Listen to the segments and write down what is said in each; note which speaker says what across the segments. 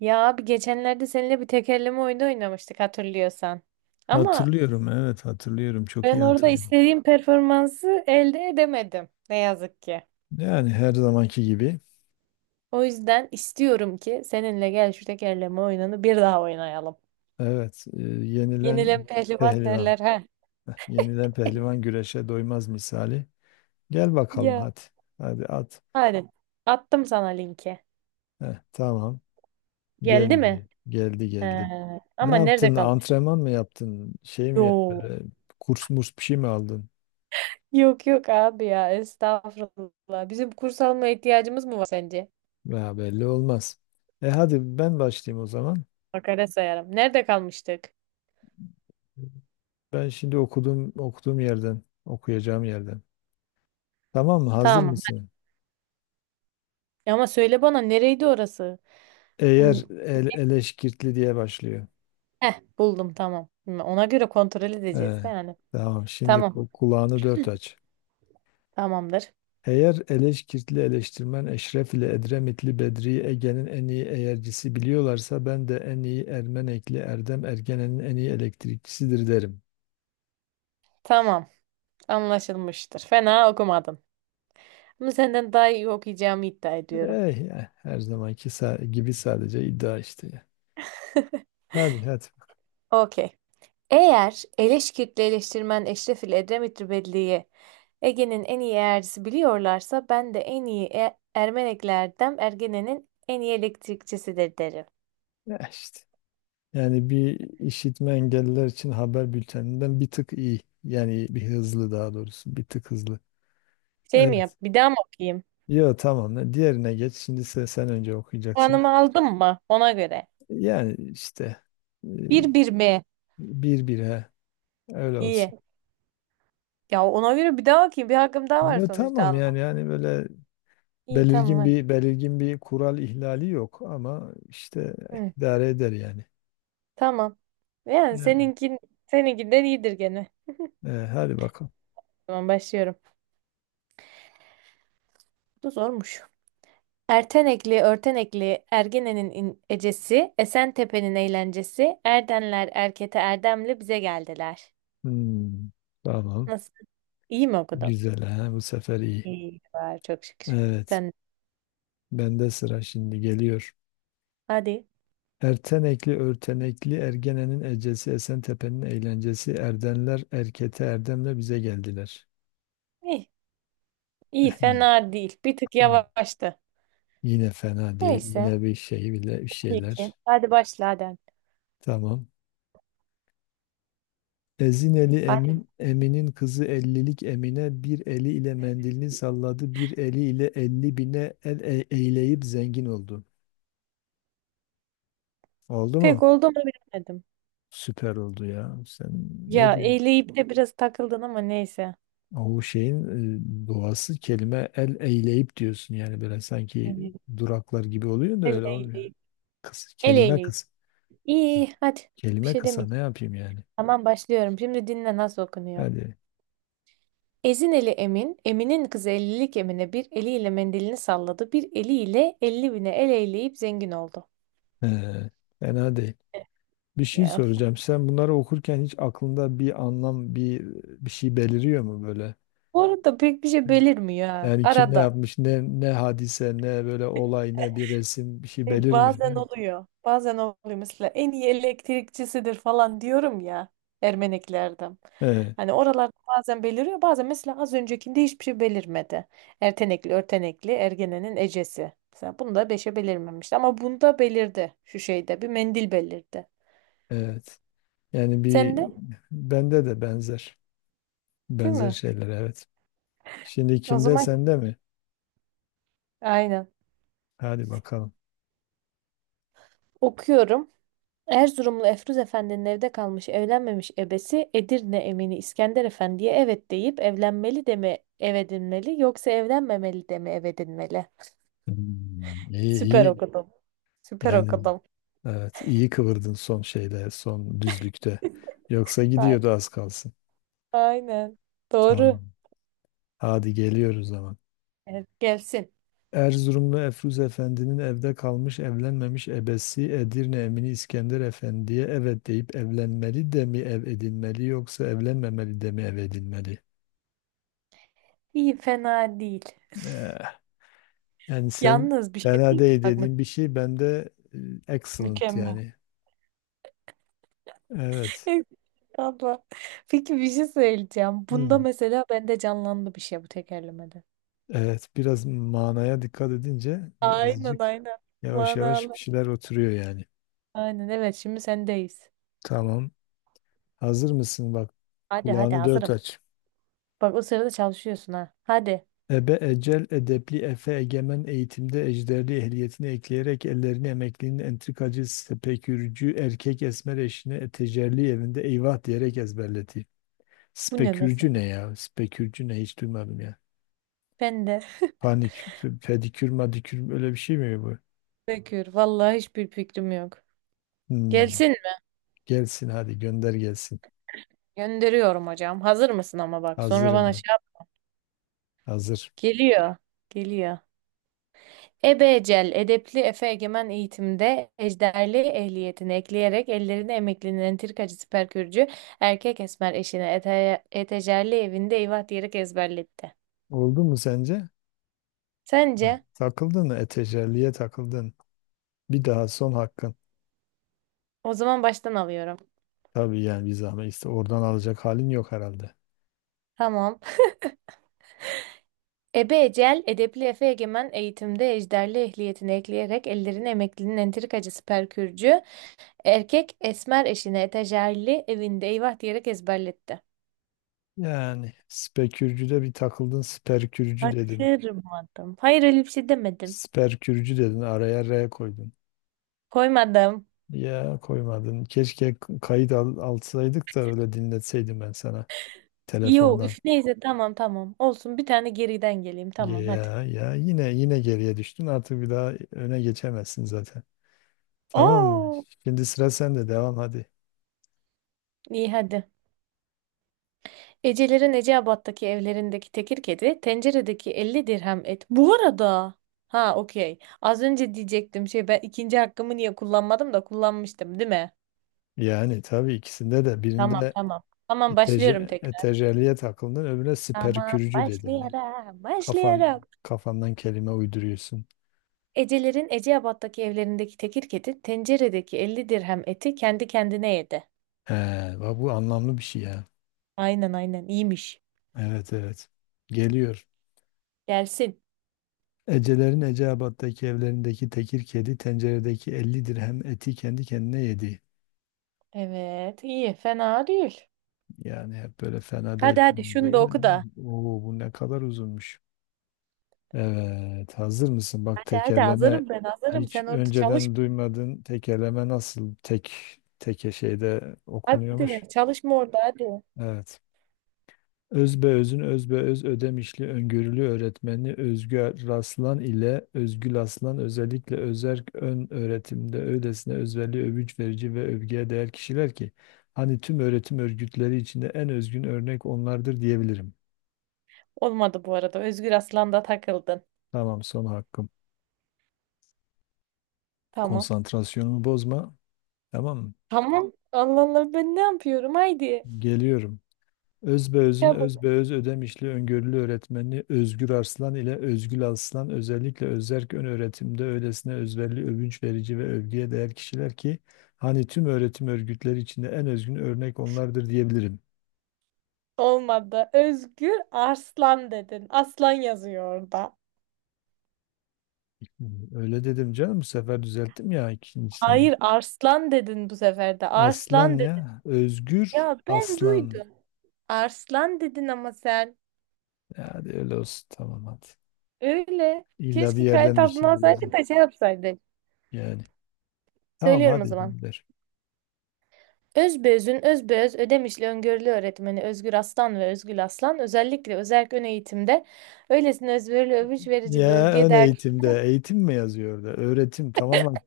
Speaker 1: Ya abi geçenlerde seninle bir tekerleme oyunu oynamıştık hatırlıyorsan. Ama
Speaker 2: Hatırlıyorum, evet hatırlıyorum. Çok
Speaker 1: ben
Speaker 2: iyi
Speaker 1: orada
Speaker 2: hatırlıyorum.
Speaker 1: istediğim performansı elde edemedim ne yazık ki.
Speaker 2: Yani her zamanki gibi.
Speaker 1: O yüzden istiyorum ki seninle gel şu tekerleme oyununu bir daha oynayalım.
Speaker 2: Evet,
Speaker 1: Yenilen
Speaker 2: yenilen
Speaker 1: pehlivan
Speaker 2: pehlivan.
Speaker 1: derler ha.
Speaker 2: Yenilen pehlivan güreşe doymaz misali. Gel bakalım
Speaker 1: Ya
Speaker 2: hadi. Hadi at.
Speaker 1: hadi attım sana linki.
Speaker 2: Heh, tamam.
Speaker 1: Geldi mi?
Speaker 2: Geldi, geldi,
Speaker 1: Ee,
Speaker 2: geldi. Ne
Speaker 1: ama nerede
Speaker 2: yaptın?
Speaker 1: kalmış?
Speaker 2: Antrenman mı yaptın? Şey mi yap-
Speaker 1: Yo.
Speaker 2: böyle kurs murs bir şey mi aldın?
Speaker 1: Yok yok abi ya estağfurullah. Bizim kurs alma ihtiyacımız mı var sence?
Speaker 2: Ya belli olmaz. Hadi ben başlayayım o zaman.
Speaker 1: Makale sayarım. Nerede kalmıştık?
Speaker 2: Ben şimdi okuduğum yerden, okuyacağım yerden. Tamam mı? Hazır
Speaker 1: Tamam.
Speaker 2: mısın?
Speaker 1: Ya ama söyle bana nereydi orası? Hmm,
Speaker 2: Eğer eleşkirtli diye başlıyor.
Speaker 1: heh buldum tamam. Ona göre kontrol
Speaker 2: Ee,
Speaker 1: edeceğiz de yani.
Speaker 2: tamam şimdi
Speaker 1: Tamam. Tamam.
Speaker 2: kulağını dört aç.
Speaker 1: Tamamdır.
Speaker 2: Eğer eleşkirtli eleştirmen Eşref ile Edremitli Bedri Ege'nin en iyi eğercisi biliyorlarsa ben de en iyi Ermenekli Erdem Ergenen'in en iyi elektrikçisidir derim.
Speaker 1: Tamam. Anlaşılmıştır. Fena okumadın. Ama senden daha iyi okuyacağımı iddia ediyorum.
Speaker 2: Her zamanki gibi sadece iddia işte, ya. Hadi hadi.
Speaker 1: Okey. Eğer Eleşkirtli eleştirmen Eşref ile Edremit Rübelli'yi Ege'nin en iyi eğercisi biliyorlarsa ben de en iyi Ermeneklerden Ergene'nin en iyi elektrikçisidir derim.
Speaker 2: Eh işte. Yani bir işitme engelliler için haber bülteninden bir tık iyi. Yani bir hızlı, daha doğrusu bir tık hızlı.
Speaker 1: Şey mi
Speaker 2: Evet.
Speaker 1: yap? Bir daha mı okuyayım?
Speaker 2: Yo, tamam. Diğerine geç. Şimdi sen önce okuyacaksın.
Speaker 1: Puanımı aldım mı? Ona göre.
Speaker 2: Yani işte, e,
Speaker 1: Bir bir mi?
Speaker 2: bir bir he. Öyle olsun.
Speaker 1: İyi. Ya ona göre bir daha bakayım. Bir hakkım daha var
Speaker 2: Yo
Speaker 1: sonuçta.
Speaker 2: tamam,
Speaker 1: Allah.
Speaker 2: yani böyle
Speaker 1: İyi tamam
Speaker 2: belirgin
Speaker 1: hadi.
Speaker 2: bir belirgin bir kural ihlali yok ama işte
Speaker 1: Hı,
Speaker 2: idare eder yani.
Speaker 1: tamam. Yani
Speaker 2: E,
Speaker 1: seninkin, seninkinden iyidir gene.
Speaker 2: Hadi bakalım.
Speaker 1: Tamam başlıyorum. Bu da zormuş. Ertenekli, örtenekli, ecesi, Esentepe'nin eğlencesi, Erdenler, Erkete, Erdemli bize geldiler.
Speaker 2: Hmm, tamam.
Speaker 1: Nasıl? İyi mi okudum?
Speaker 2: Güzel he. Bu sefer iyi.
Speaker 1: İyi var çok şükür.
Speaker 2: Evet.
Speaker 1: Sen
Speaker 2: Bende sıra şimdi geliyor.
Speaker 1: hadi.
Speaker 2: Ertenekli örtenekli Ergene'nin ecesi Esentepe'nin eğlencesi Erdenler Erkete Erdem'le bize geldiler.
Speaker 1: İyi, iyi
Speaker 2: Eh, Yine,
Speaker 1: fena değil. Bir tık
Speaker 2: yine
Speaker 1: yavaştı.
Speaker 2: yine fena değil.
Speaker 1: Neyse.
Speaker 2: Yine bir şey bile bir
Speaker 1: İyi ki.
Speaker 2: şeyler.
Speaker 1: Hadi başla hadi.
Speaker 2: Tamam. Ezineli
Speaker 1: Hadi.
Speaker 2: Emin, Emin'in kızı ellilik Emine bir eli ile mendilini salladı, bir eli ile elli bine eyleyip zengin oldu. Oldu mu?
Speaker 1: Pek oldu mu bilemedim.
Speaker 2: Süper oldu ya. Sen ne
Speaker 1: Ya
Speaker 2: diyorsun?
Speaker 1: eyleyip de biraz takıldın ama neyse.
Speaker 2: O şeyin, doğası kelime el eyleyip diyorsun yani, böyle sanki
Speaker 1: Evet.
Speaker 2: duraklar gibi oluyor da
Speaker 1: El
Speaker 2: öyle olmuyor.
Speaker 1: eyleyip.
Speaker 2: Kısa,
Speaker 1: El
Speaker 2: kelime
Speaker 1: eyleyip.
Speaker 2: kısa.
Speaker 1: İyi hadi. Bir
Speaker 2: Kelime
Speaker 1: şey
Speaker 2: kısa, ne
Speaker 1: demeyeceğim.
Speaker 2: yapayım yani?
Speaker 1: Tamam başlıyorum. Şimdi dinle nasıl okunuyor.
Speaker 2: Hadi.
Speaker 1: Ezin eli Emin, Emin'in kızı ellilik Emine bir eliyle mendilini salladı, bir eliyle 50.000'e el eyleyip zengin oldu.
Speaker 2: Ee, Fena değil. Bir şey
Speaker 1: Ya.
Speaker 2: soracağım. Sen bunları okurken hiç aklında bir anlam, bir şey beliriyor mu böyle?
Speaker 1: Bu arada pek bir şey belirmiyor ha.
Speaker 2: Yani kim ne
Speaker 1: Arada.
Speaker 2: yapmış, ne hadise, ne böyle olay, ne bir resim, bir şey
Speaker 1: E,
Speaker 2: belirmiyor değil
Speaker 1: bazen
Speaker 2: mi?
Speaker 1: oluyor. Bazen oluyor. Mesela en iyi elektrikçisidir falan diyorum ya Ermeneklerden.
Speaker 2: Evet,
Speaker 1: Hani oralarda bazen beliriyor. Bazen mesela az öncekinde hiçbir şey belirmedi. Ertenekli, örtenekli, ergenenin ecesi. Mesela bunda beşe belirmemişti. Ama bunda belirdi. Şu şeyde bir mendil belirdi.
Speaker 2: evet. Yani
Speaker 1: Sen de
Speaker 2: bende de benzer
Speaker 1: değil
Speaker 2: benzer
Speaker 1: mi?
Speaker 2: şeyler, evet. Şimdi
Speaker 1: O
Speaker 2: kimde,
Speaker 1: zaman
Speaker 2: sende mi?
Speaker 1: aynen.
Speaker 2: Hadi bakalım.
Speaker 1: Okuyorum. Erzurumlu Efruz Efendi'nin evde kalmış evlenmemiş ebesi Edirne emini İskender Efendi'ye evet deyip evlenmeli de mi ev edinmeli yoksa evlenmemeli de mi ev edinmeli?
Speaker 2: Hmm, iyi iyi.
Speaker 1: Süper okudum. Süper
Speaker 2: Yani
Speaker 1: okudum.
Speaker 2: evet, iyi kıvırdın son şeyde, son düzlükte. Yoksa
Speaker 1: Ay-
Speaker 2: gidiyordu az kalsın.
Speaker 1: Aynen. Doğru.
Speaker 2: Tamam. Hadi geliyoruz zaman.
Speaker 1: Evet, gelsin.
Speaker 2: Erzurumlu Efruz Efendi'nin evde kalmış evlenmemiş ebesi Edirne Emini İskender Efendi'ye evet deyip evlenmeli de mi ev edinmeli, yoksa evlenmemeli de mi ev edinmeli?
Speaker 1: İyi fena değil.
Speaker 2: Eh, Yani sen
Speaker 1: Yalnız bir şey
Speaker 2: fena
Speaker 1: değil mi?
Speaker 2: değil dediğin bir şey bende, excellent
Speaker 1: Mükemmel.
Speaker 2: yani. Evet.
Speaker 1: Abla. Peki bir şey söyleyeceğim. Bunda
Speaker 2: Hmm.
Speaker 1: mesela bende canlandı bir şey bu tekerlemede.
Speaker 2: Evet, biraz manaya dikkat edince
Speaker 1: Aynen
Speaker 2: birazcık
Speaker 1: aynen.
Speaker 2: yavaş yavaş bir
Speaker 1: Manalı.
Speaker 2: şeyler oturuyor yani.
Speaker 1: Aynen evet şimdi sendeyiz.
Speaker 2: Tamam. Hazır mısın? Bak,
Speaker 1: Hadi hadi
Speaker 2: kulağını dört
Speaker 1: hazırım.
Speaker 2: aç.
Speaker 1: Bak o sırada çalışıyorsun ha. Hadi.
Speaker 2: Ebe ecel edepli efe egemen eğitimde ejderli ehliyetini ekleyerek ellerini emeklinin entrikacı spekürcü erkek esmer eşine tecelli evinde eyvah diyerek ezberleti.
Speaker 1: Bu ne
Speaker 2: Spekürcü
Speaker 1: mesele?
Speaker 2: ne ya? Spekürcü ne, hiç duymadım ya.
Speaker 1: Ben de
Speaker 2: Panik, pedikür madikür, öyle bir şey mi bu?
Speaker 1: bekliyorum. Vallahi hiçbir fikrim yok.
Speaker 2: Hmm,
Speaker 1: Gelsin mi?
Speaker 2: Gelsin hadi, gönder gelsin.
Speaker 1: Gönderiyorum hocam. Hazır mısın ama bak. Sonra
Speaker 2: Hazırım
Speaker 1: bana şey
Speaker 2: mı?
Speaker 1: yap.
Speaker 2: Hazır.
Speaker 1: Geliyor. Geliyor. Ebecel, edepli Efe Egemen eğitimde ejderli ehliyetini ekleyerek ellerini emeklinin entrikacı siperkürcü erkek esmer eşine ete, etecerli evinde eyvah diyerek ezberletti.
Speaker 2: Oldu mu sence?
Speaker 1: Sence?
Speaker 2: Bak, takıldın mı? Etecerliğe takıldın. Bir daha, son hakkın.
Speaker 1: O zaman baştan alıyorum.
Speaker 2: Tabii yani, bir zahmet işte, oradan alacak halin yok herhalde.
Speaker 1: Tamam. Ebe Ecel, edepli Efe Egemen eğitimde ejderli ehliyetini ekleyerek ellerini emeklinin entrikacısı Perkürcü, erkek esmer eşine etajerli evinde eyvah diyerek ezberletti.
Speaker 2: Yani spekürcüde bir takıldın, sperkürcü dedin.
Speaker 1: Kaçırmadım. Hayır öyle bir şey demedim.
Speaker 2: Sperkürcü dedin, araya R koydun.
Speaker 1: Koymadım.
Speaker 2: Ya koymadın. Keşke kayıt alsaydık da öyle dinletseydim ben sana
Speaker 1: Yo
Speaker 2: telefondan.
Speaker 1: üf neyse tamam tamam. Olsun bir tane geriden geleyim tamam hadi.
Speaker 2: Ya, yine geriye düştün, artık bir daha öne geçemezsin zaten. Tamam mı?
Speaker 1: Oo,
Speaker 2: Şimdi sıra sende. Devam hadi.
Speaker 1: iyi hadi. Ecelerin Eceabat'taki evlerindeki tekir kedi, tenceredeki 50 dirhem et. Bu arada, ha okey. Az önce diyecektim şey ben ikinci hakkımı niye kullanmadım da kullanmıştım, değil mi?
Speaker 2: Yani tabii, ikisinde de,
Speaker 1: Tamam
Speaker 2: birinde
Speaker 1: tamam. Tamam başlıyorum tekrar.
Speaker 2: eteryalliye takıldın, öbürüne
Speaker 1: Tamam
Speaker 2: siperkürücü dedin.
Speaker 1: başlayarak
Speaker 2: Kafan
Speaker 1: başlayarak.
Speaker 2: kafandan kelime uyduruyorsun.
Speaker 1: Ecelerin Eceabat'taki evlerindeki tekir kedi, tenceredeki 50 dirhem eti kendi kendine yedi.
Speaker 2: He, bak, bu anlamlı bir şey ya.
Speaker 1: Aynen aynen iyiymiş.
Speaker 2: Evet, evet. Geliyor.
Speaker 1: Gelsin.
Speaker 2: Ecelerin Eceabat'taki evlerindeki tekir kedi, tenceredeki 50 dirhem eti kendi kendine yedi.
Speaker 1: Evet iyi fena değil.
Speaker 2: Yani hep böyle fena
Speaker 1: Hadi
Speaker 2: değil.
Speaker 1: hadi
Speaker 2: Fena
Speaker 1: şunu
Speaker 2: değil.
Speaker 1: da oku da.
Speaker 2: Oo, bu ne kadar uzunmuş. Evet, hazır mısın? Bak,
Speaker 1: Hadi hadi
Speaker 2: tekerleme
Speaker 1: hazırım ben hazırım.
Speaker 2: hiç
Speaker 1: Sen orada çalış.
Speaker 2: önceden duymadın. Tekerleme nasıl teke şeyde okunuyormuş?
Speaker 1: Hadi çalışma orada hadi.
Speaker 2: Evet. Özbeöz'ün özbeöz Ödemişli öngörülü öğretmeni Özgü Raslan ile Özgül Aslan özellikle özerk ön öğretimde öylesine özverili, övünç verici ve övgüye değer kişiler ki hani tüm öğretim örgütleri içinde en özgün örnek onlardır diyebilirim.
Speaker 1: Olmadı bu arada. Özgür Aslan'da takıldın.
Speaker 2: Tamam, son hakkım.
Speaker 1: Tamam.
Speaker 2: Konsantrasyonumu bozma. Tamam mı?
Speaker 1: Tamam. Allah Allah ben ne yapıyorum? Haydi.
Speaker 2: Geliyorum. Özbeöz'ün
Speaker 1: Çabuk.
Speaker 2: Özbeöz Ödemişli öngörülü öğretmeni Özgür Arslan ile Özgül Arslan özellikle özerk ön öğretimde öylesine özverili, övünç verici ve övgüye değer kişiler ki hani tüm öğretim örgütleri içinde en özgün örnek onlardır diyebilirim.
Speaker 1: Olmadı. Özgür Arslan dedin. Aslan yazıyor orada.
Speaker 2: Öyle dedim canım, bu sefer düzelttim ya, ikincisinde.
Speaker 1: Hayır Arslan dedin bu sefer de.
Speaker 2: Aslan
Speaker 1: Arslan dedin.
Speaker 2: ya, Özgür
Speaker 1: Ya ben
Speaker 2: Aslan.
Speaker 1: duydum. Arslan dedin ama sen.
Speaker 2: Ya hadi, öyle olsun, tamam hadi.
Speaker 1: Öyle.
Speaker 2: İlla bir
Speaker 1: Keşke kayıt
Speaker 2: yerden bir
Speaker 1: altına
Speaker 2: şey bulacağım
Speaker 1: alsaydık da şey yapsaydın.
Speaker 2: yani. Tamam,
Speaker 1: Söylüyorum o
Speaker 2: hadi
Speaker 1: zaman.
Speaker 2: gönder.
Speaker 1: Özbeöz'ün özbeöz Ödemişli öngörülü öğretmeni Özgür Aslan ve Özgül Aslan özellikle özerk ön eğitimde öylesine özverili övüş verici bir
Speaker 2: Ya,
Speaker 1: övgüye
Speaker 2: ön
Speaker 1: değer...
Speaker 2: eğitimde, eğitim mi yazıyor orada? Öğretim tamamen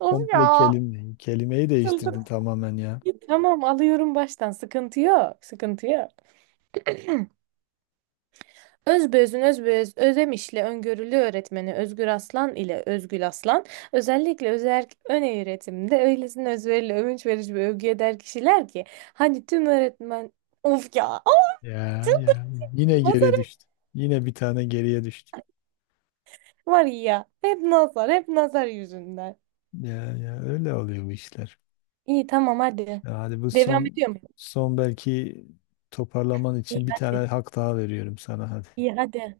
Speaker 1: Of
Speaker 2: komple
Speaker 1: ya!
Speaker 2: kelime. Kelimeyi
Speaker 1: Çıldırdım.
Speaker 2: değiştirdin tamamen ya.
Speaker 1: Tamam alıyorum baştan sıkıntı yok sıkıntı yok. Özbeöz'ün özbeöz Ödemişli öngörülü öğretmeni Özgür Aslan ile Özgül Aslan özellikle özerk ön eğitimde öylesine özverili övünç verici bir övgüye değer kişiler ki hani tüm öğretmen. Of ya! Of,
Speaker 2: Ya ya, yine geriye
Speaker 1: çıldırdım.
Speaker 2: düştü. Yine bir tane geriye düştü.
Speaker 1: Var ya. Hep nazar. Hep nazar yüzünden.
Speaker 2: Ya, öyle oluyor bu işler.
Speaker 1: İyi tamam hadi.
Speaker 2: Ya hadi, bu
Speaker 1: Devam
Speaker 2: son
Speaker 1: ediyor muyum?
Speaker 2: son belki toparlaman
Speaker 1: İyi
Speaker 2: için bir tane
Speaker 1: hadi.
Speaker 2: hak daha veriyorum sana, hadi.
Speaker 1: İyi hadi.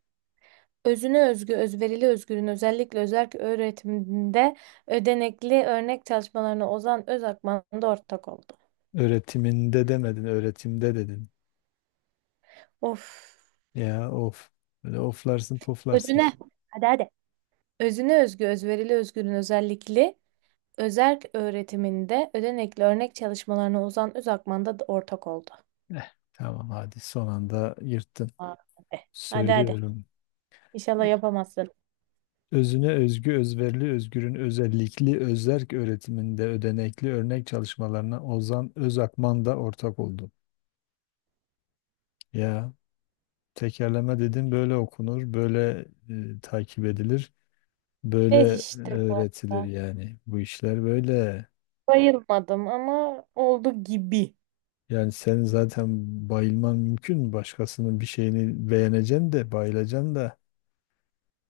Speaker 1: Özüne özgü, özverili özgürün özellikle özerk öğretiminde ödenekli örnek çalışmalarına Ozan Özakman da ortak oldu.
Speaker 2: Öğretiminde demedin, öğretimde dedin.
Speaker 1: Of.
Speaker 2: Ya, of. Böyle oflarsın poflarsın
Speaker 1: Özüne.
Speaker 2: işte.
Speaker 1: Hadi hadi. Özüne özgü, özverili özgürün özellikli özerk öğretiminde ödenekli örnek çalışmalarına Ozan Özakman da ortak oldu.
Speaker 2: Tamam, hadi son anda yırttın.
Speaker 1: Hadi hadi. Hadi.
Speaker 2: Söylüyorum.
Speaker 1: İnşallah yapamazsın.
Speaker 2: Özüne özgü, özverili, özgürün özellikli, özerk öğretiminde ödenekli örnek çalışmalarına Ozan Özakman da ortak oldu. Ya, tekerleme dedim böyle okunur, böyle, takip edilir, böyle
Speaker 1: Eh işte
Speaker 2: öğretilir
Speaker 1: bu.
Speaker 2: yani. Bu işler böyle.
Speaker 1: Bayılmadım ama oldu gibi.
Speaker 2: Yani sen zaten bayılman mümkün mü? Başkasının bir şeyini beğeneceksin de bayılacaksın da,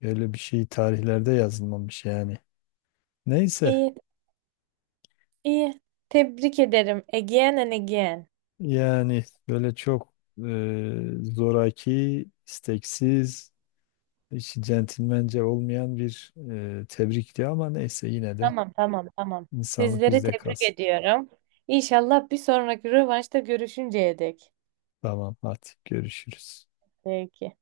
Speaker 2: öyle bir şey tarihlerde yazılmamış yani. Neyse.
Speaker 1: İyi, iyi. Tebrik ederim. Again and again.
Speaker 2: Yani böyle çok, zoraki, isteksiz, hiç centilmence olmayan bir, tebrikti ama neyse, yine de
Speaker 1: Tamam, tamam, tamam.
Speaker 2: insanlık
Speaker 1: Sizleri
Speaker 2: bizde
Speaker 1: tebrik
Speaker 2: kalsın.
Speaker 1: ediyorum. İnşallah bir sonraki rövanşta görüşünceye dek.
Speaker 2: Tamam, hadi görüşürüz.
Speaker 1: Peki.